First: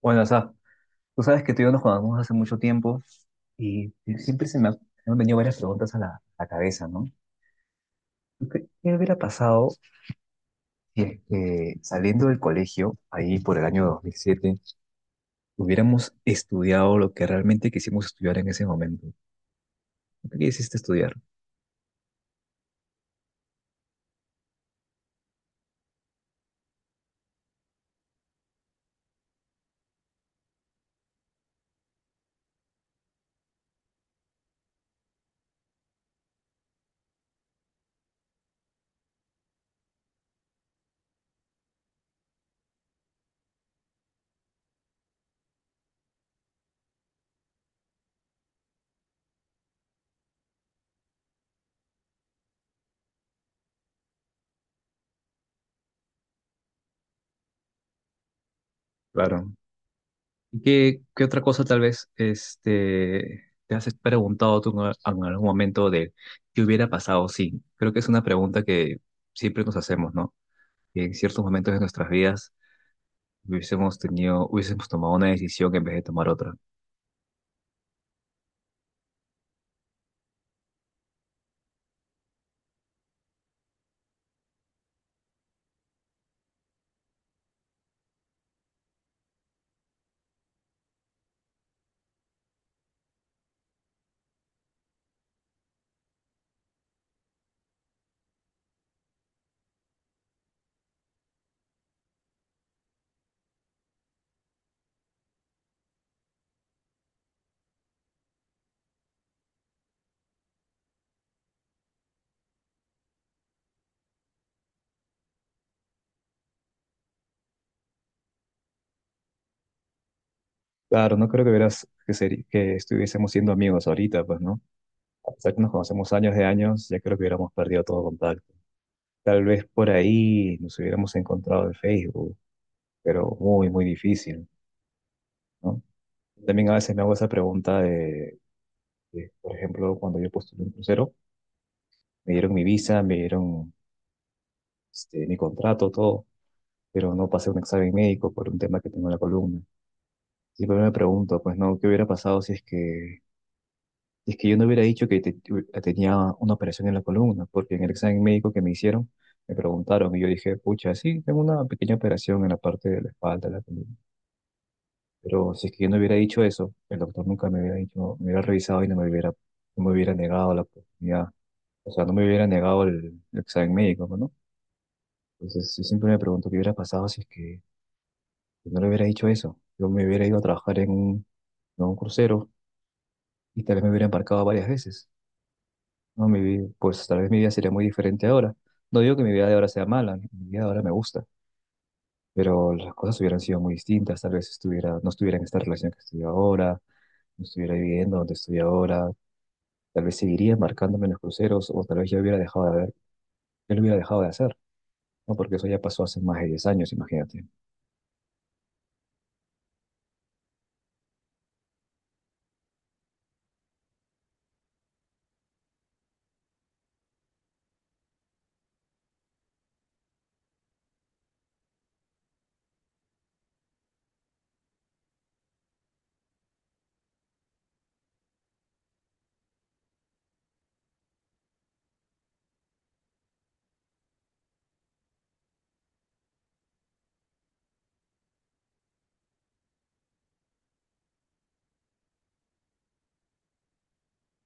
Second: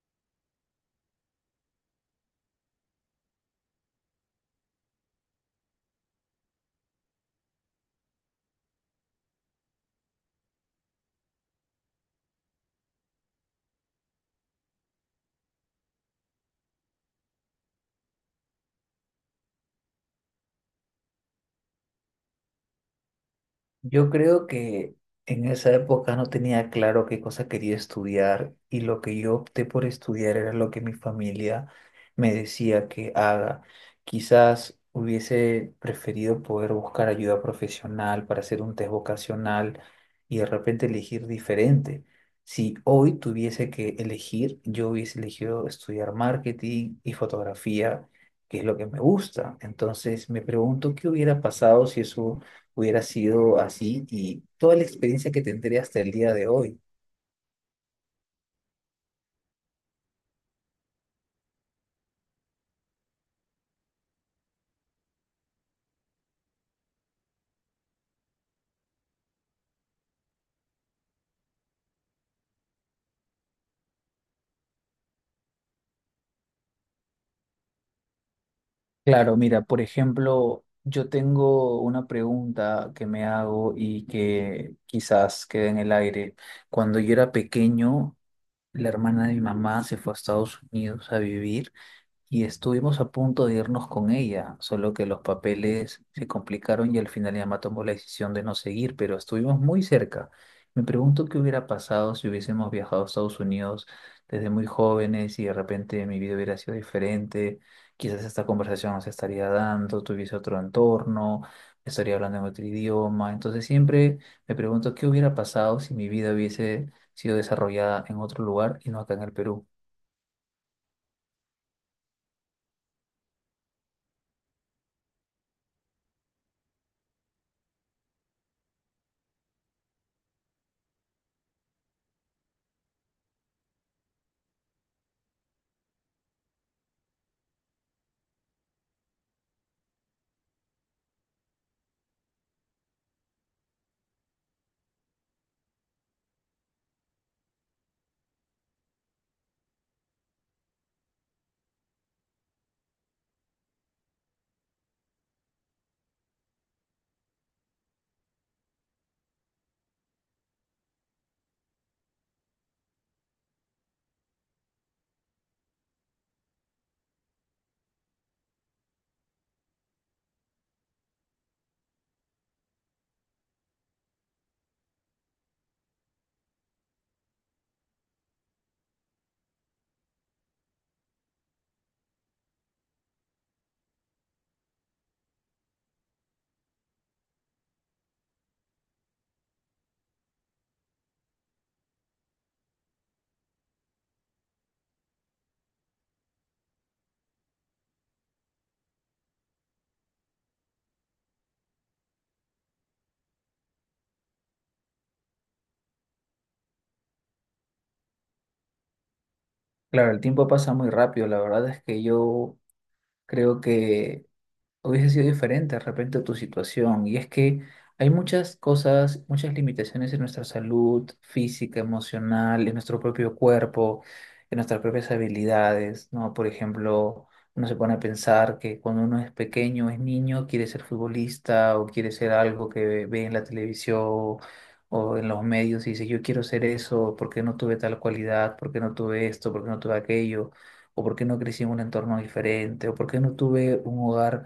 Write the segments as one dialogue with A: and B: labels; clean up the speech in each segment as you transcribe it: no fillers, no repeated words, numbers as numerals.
A: Bueno, o sea, tú sabes que tú y yo nos conocemos hace mucho tiempo y siempre me han venido varias preguntas a a la cabeza, ¿no? ¿Tú ¿Qué, qué hubiera pasado si es que saliendo del colegio, ahí por el año 2007 hubiéramos estudiado lo que realmente quisimos estudiar en ese momento? ¿Lo que quisiste estudiar?
B: Yo creo que en esa época no tenía claro qué cosa quería estudiar y lo que yo opté por estudiar era lo que mi familia me decía que haga. Quizás hubiese preferido poder buscar ayuda profesional para hacer un test vocacional y de repente elegir diferente. Si hoy tuviese que elegir, yo hubiese elegido estudiar marketing y fotografía, que es lo que me gusta. Entonces me pregunto qué hubiera pasado si eso hubiera sido así y toda la experiencia que tendría hasta el día de hoy.
A: Claro. ¿Y qué, qué otra cosa tal vez te has preguntado tú en algún momento de qué hubiera pasado? Sí, creo que es una pregunta que siempre nos hacemos, ¿no? Que en ciertos momentos de nuestras vidas hubiésemos hubiésemos tomado una decisión en vez de tomar otra.
B: Claro, mira, por ejemplo, yo tengo una pregunta que me hago y que quizás quede en el aire. Cuando yo era pequeño, la hermana de mi mamá se fue a Estados Unidos a vivir y estuvimos a punto de irnos con ella, solo que los papeles se complicaron y al final ella más tomó la decisión de no seguir, pero estuvimos muy cerca. Me pregunto qué hubiera pasado si hubiésemos viajado a Estados Unidos desde muy jóvenes y de repente mi vida hubiera sido diferente. Quizás esta conversación no se estaría dando, tuviese otro entorno, estaría hablando en otro idioma. Entonces siempre me pregunto qué hubiera pasado si mi vida hubiese sido desarrollada en otro lugar y no acá en el Perú.
A: Claro, no creo que estuviésemos siendo amigos ahorita, pues, ¿no? A pesar que nos conocemos años de años, ya creo que hubiéramos perdido todo contacto. Tal vez por ahí nos hubiéramos encontrado en Facebook, pero muy, muy difícil, ¿no? También a veces me hago esa pregunta por ejemplo, cuando yo postulé un crucero, me dieron mi visa, me dieron mi contrato, todo, pero no pasé un examen médico por un tema que tengo en la columna. Siempre me pregunto, pues, ¿no? ¿Qué hubiera pasado si es que yo no hubiera dicho que tenía una operación en la columna, porque en el examen médico que me hicieron me preguntaron y yo dije, pucha, sí, tengo una pequeña operación en la parte de la espalda, de la columna. Pero si es que yo no hubiera dicho eso, el doctor nunca me hubiera dicho, me hubiera revisado y no me no me hubiera negado la oportunidad. O sea, no me hubiera negado el examen médico, ¿no? Entonces, yo siempre me pregunto qué hubiera pasado si es que no le hubiera dicho eso. Yo me hubiera ido a trabajar en en un crucero y tal vez me hubiera embarcado varias veces. No, mi vida, pues tal vez mi vida sería muy diferente ahora. No digo que mi vida de ahora sea mala, mi vida de ahora me gusta, pero las cosas hubieran sido muy distintas, tal vez no estuviera en esta relación que estoy ahora, no estuviera viviendo donde estoy ahora, tal vez seguiría embarcándome en los cruceros o tal vez ya hubiera dejado de ver, yo lo hubiera dejado de hacer, ¿no? Porque eso ya pasó hace más de 10 años, imagínate.
B: Claro, el tiempo pasa muy rápido. La verdad es que yo creo que hubiese sido diferente de repente tu situación. Y es que hay muchas cosas, muchas limitaciones en nuestra salud física, emocional, en nuestro propio cuerpo, en nuestras propias habilidades, ¿no? Por ejemplo, uno se pone a pensar que cuando uno es pequeño, es niño, quiere ser futbolista o quiere ser algo que ve en la televisión o en los medios y dice, yo quiero ser eso. ¿Por qué no tuve tal cualidad? ¿Por qué no tuve esto? ¿Por qué no tuve aquello? ¿O por qué no crecí en un entorno diferente? ¿O por qué no tuve un hogar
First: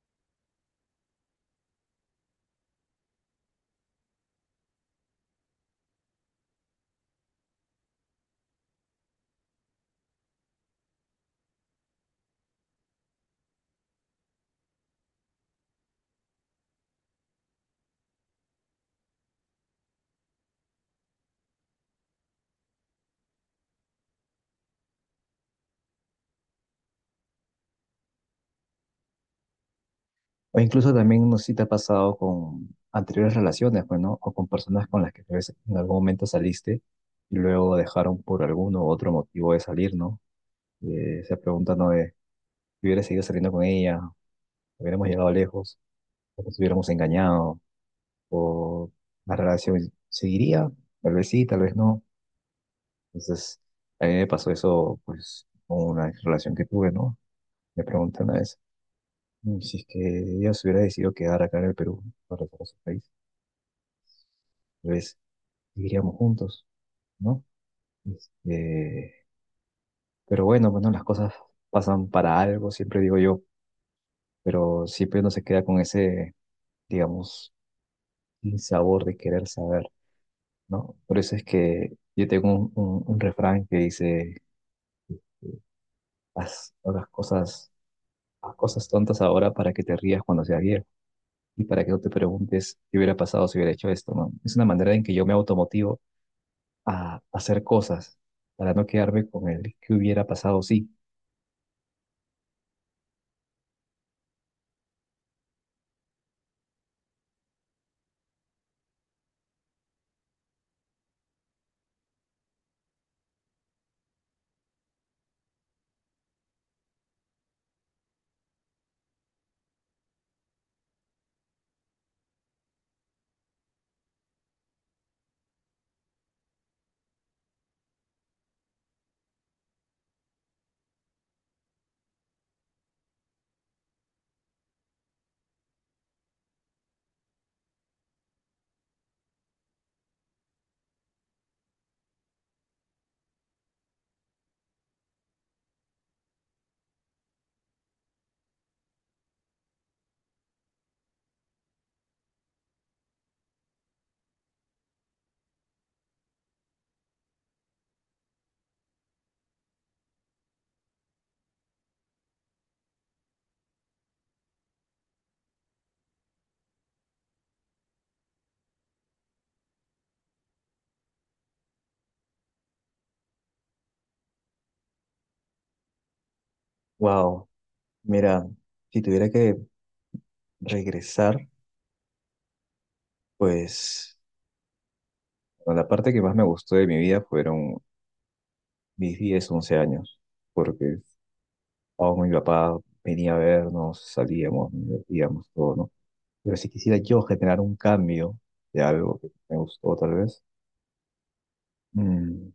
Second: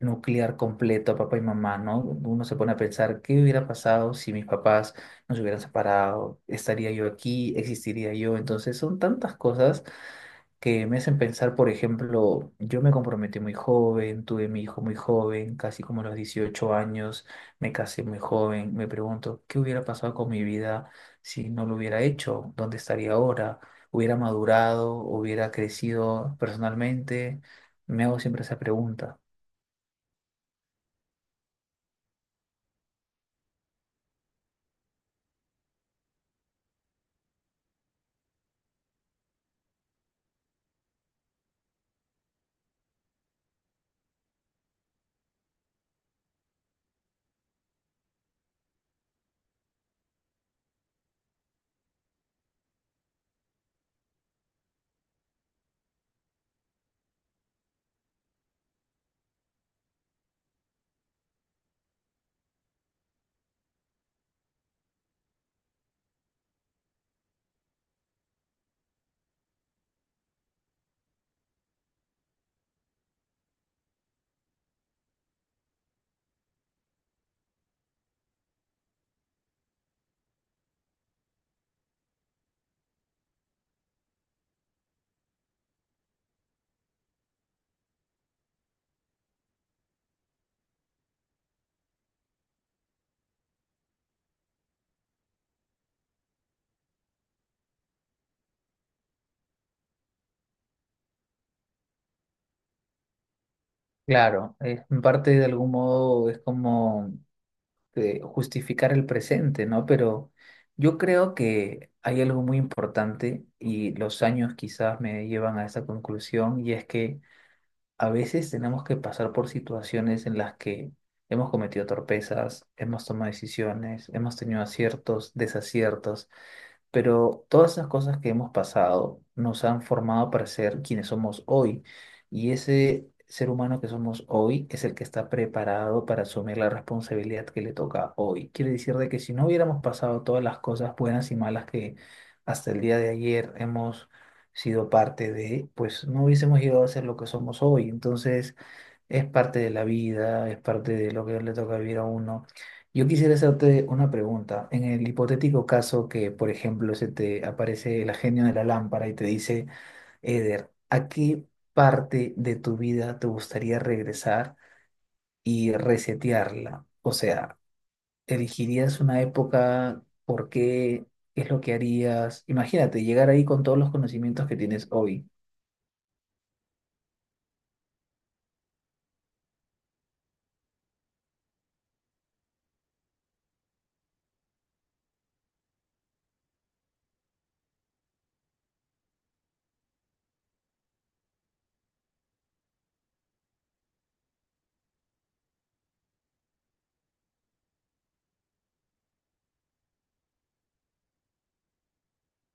B: nuclear completo a papá y mamá, ¿no? Uno se pone a pensar, ¿qué hubiera pasado si mis papás nos hubieran separado? ¿Estaría yo aquí? ¿Existiría yo? Entonces son tantas cosas que me hacen pensar. Por ejemplo, yo me comprometí muy joven, tuve mi hijo muy joven, casi como a los 18 años, me casé muy joven, me pregunto, ¿qué hubiera pasado con mi vida si no lo hubiera hecho? ¿Dónde estaría ahora? ¿Hubiera madurado? ¿Hubiera crecido personalmente? Me hago siempre esa pregunta.
A: O incluso también no sé si te ha pasado con anteriores relaciones, pues, ¿no? O con personas con las que tal vez en algún momento saliste y luego dejaron por alguno u otro motivo de salir, ¿no? Esa pregunta no es, si hubiera seguido saliendo con ella, hubiéramos llegado lejos, o nos hubiéramos engañado, o la relación seguiría, tal vez sí, tal vez no. Entonces, a mí me pasó eso, pues, con una relación que tuve, ¿no? Me preguntan una vez, si es que ella se hubiera decidido quedar acá en el Perú, para regresar a su país, tal vez seguiríamos juntos, ¿no? Este, pero bueno, las cosas pasan para algo, siempre digo yo, pero siempre uno se queda con ese, digamos, el sabor de querer saber, ¿no? Por eso es que yo tengo un refrán que dice, eh, haz las cosas, haz cosas tontas ahora para que te rías cuando seas viejo y para que no te preguntes qué hubiera pasado si hubiera hecho esto, ¿no? Es una manera en que yo me automotivo a hacer cosas para no quedarme con el que hubiera pasado sí.
B: Claro, es en parte, de algún modo, es como justificar el presente, ¿no? Pero yo creo que hay algo muy importante y los años quizás me llevan a esa conclusión, y es que a veces tenemos que pasar por situaciones en las que hemos cometido torpezas, hemos tomado decisiones, hemos tenido aciertos, desaciertos, pero todas esas cosas que hemos pasado nos han formado para ser quienes somos hoy. Y ese ser humano que somos hoy es el que está preparado para asumir la responsabilidad que le toca hoy. Quiere decir de que si no hubiéramos pasado todas las cosas buenas y malas que hasta el día de ayer hemos sido parte de, pues no hubiésemos llegado a ser lo que somos hoy. Entonces, es parte de la vida, es parte de lo que le toca vivir a uno. Yo quisiera hacerte una pregunta. En el hipotético caso que, por ejemplo, se te aparece el genio de la lámpara y te dice, Eder, ¿a qué parte de tu vida te gustaría regresar y resetearla? O sea, ¿elegirías una época? ¿Por qué? ¿Qué es lo que harías? Imagínate llegar ahí con todos los conocimientos que tienes hoy.
A: Wow, mira, si tuviera que regresar, pues bueno, la parte que más me gustó de mi vida fueron mis 10, 11 años, porque o mi papá venía a vernos, salíamos, nos divertíamos, todo, ¿no? Pero si quisiera yo generar un cambio de algo que me gustó, tal vez, mm,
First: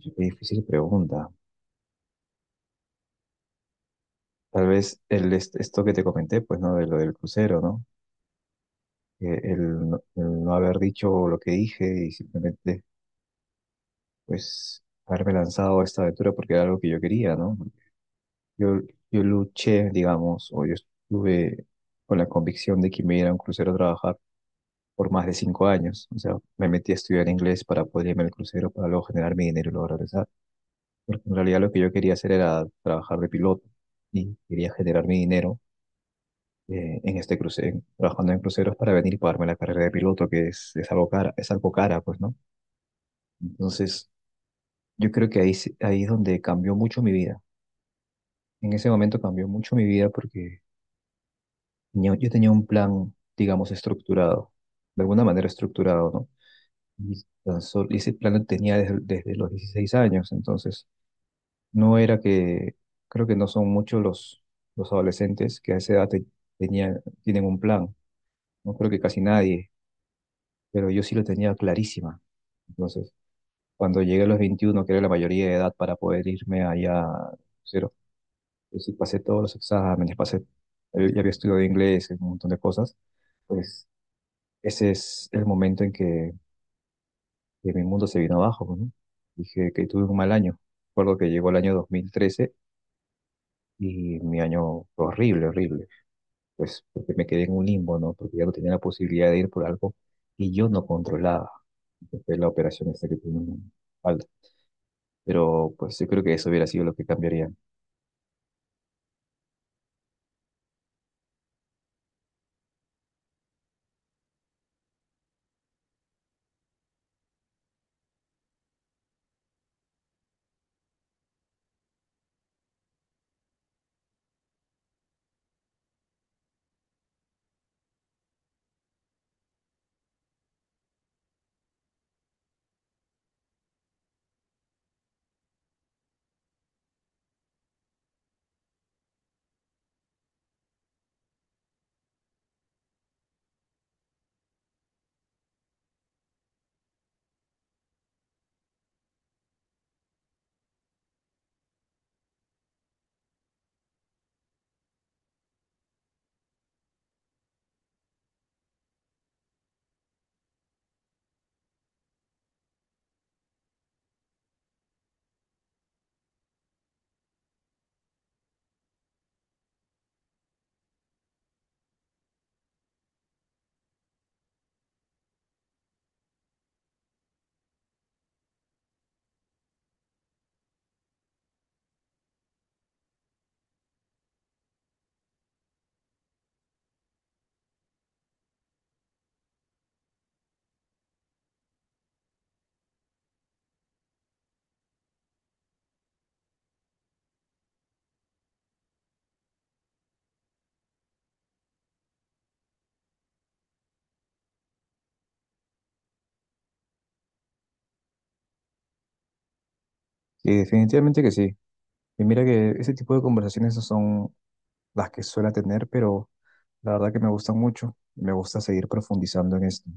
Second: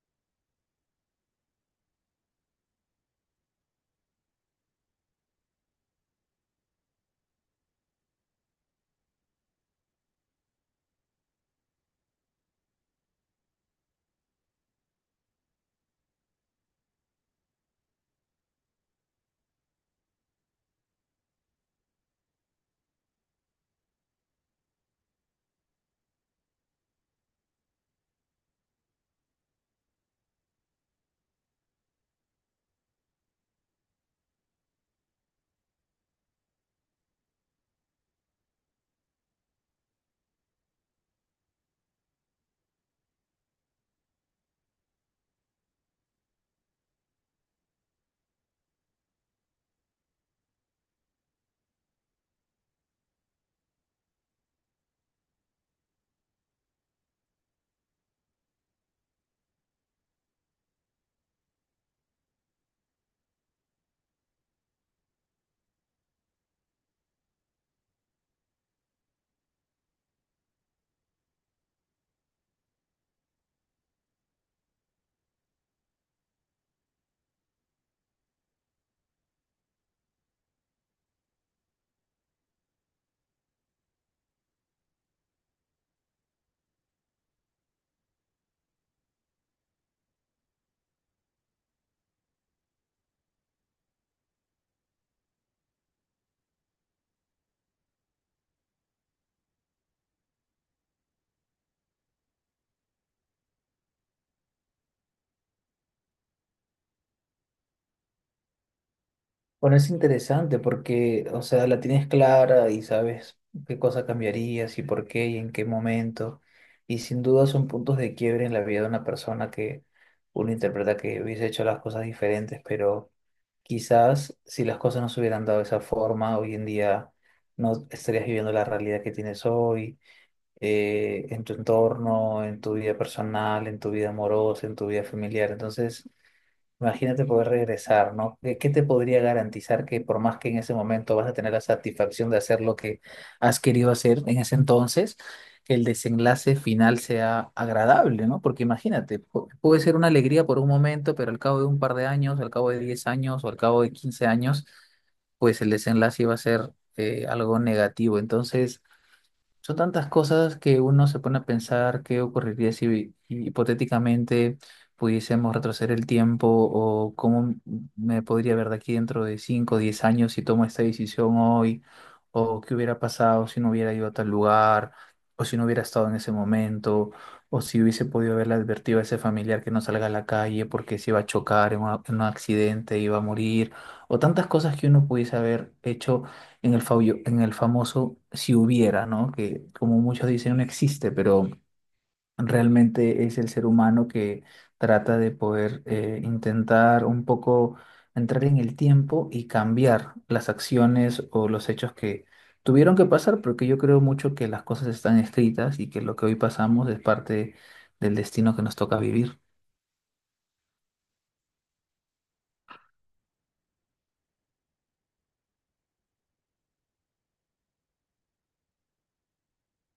A: qué difícil pregunta. Tal vez esto que te comenté, pues, ¿no? De lo del crucero, ¿no? Que no el no haber dicho lo que dije y simplemente, pues, haberme lanzado a esta aventura porque era algo que yo quería, ¿no? Yo, yo luché, digamos, o yo estuve con la convicción de que me iba a ir a un crucero a trabajar por más de 5 años. O sea, me metí a estudiar inglés para poder irme al crucero, para luego generar mi dinero y luego regresar. Porque en realidad lo que yo quería hacer era trabajar de piloto y quería generar mi dinero en este crucero, trabajando en cruceros para venir y pagarme la carrera de piloto, que es algo cara, pues, ¿no? Entonces, yo creo que ahí es donde cambió mucho mi vida. En ese momento cambió mucho mi vida porque yo tenía un plan, digamos, estructurado, de alguna manera estructurado, ¿no? Y ese plan lo tenía desde los 16 años, entonces no era que, creo que no son muchos los adolescentes que a esa edad tienen un plan, no creo que casi nadie, pero yo sí lo tenía clarísima. Entonces, cuando llegué a los 21 que era la mayoría de edad para poder irme allá, cero, pues sí pasé todos los exámenes, pasé, ya había estudiado inglés, un montón de cosas, pues ese es el momento en que mi mundo se vino abajo, ¿no? Dije que tuve un mal año. Recuerdo que llegó el año 2013 y mi año fue horrible, horrible. Pues porque me quedé en un limbo, ¿no? Porque ya no tenía la posibilidad de ir por algo y yo no controlaba. Que Fue la operación esta que tuve en la espalda. Pero pues yo creo que eso hubiera sido lo que cambiaría.
B: Bueno, es interesante porque, o sea, la tienes clara y sabes qué cosa cambiarías y por qué y en qué momento. Y sin duda son puntos de quiebre en la vida de una persona que uno interpreta que hubiese hecho las cosas diferentes, pero quizás si las cosas no se hubieran dado de esa forma, hoy en día no estarías viviendo la realidad que tienes hoy, en tu entorno, en tu vida personal, en tu vida amorosa, en tu vida familiar. Entonces... Imagínate poder regresar, ¿no? ¿Qué te podría garantizar que, por más que en ese momento vas a tener la satisfacción de hacer lo que has querido hacer en ese entonces, el desenlace final sea agradable? ¿No? Porque imagínate, puede ser una alegría por un momento, pero al cabo de un par de años, al cabo de 10 años o al cabo de 15 años, pues el desenlace iba a ser algo negativo. Entonces, son tantas cosas que uno se pone a pensar qué ocurriría si hipotéticamente pudiésemos retroceder el tiempo, o cómo me podría ver de aquí dentro de 5 o 10 años si tomo esta decisión hoy, o qué hubiera pasado si no hubiera ido a tal lugar, o si no hubiera estado en ese momento, o si hubiese podido haberle advertido a ese familiar que no salga a la calle porque se iba a chocar en un accidente, iba a morir, o tantas cosas que uno pudiese haber hecho en el, en el famoso si hubiera, ¿no? Que como muchos dicen no existe, pero realmente es el ser humano que trata de poder intentar un poco entrar en el tiempo y cambiar las acciones o los hechos que tuvieron que pasar, porque yo creo mucho que las cosas están escritas y que lo que hoy pasamos es parte del destino que nos toca vivir.
A: Sí, definitivamente que sí. Y mira que ese tipo de conversaciones no son las que suelo tener, pero la verdad que me gustan mucho. Me gusta seguir profundizando en esto.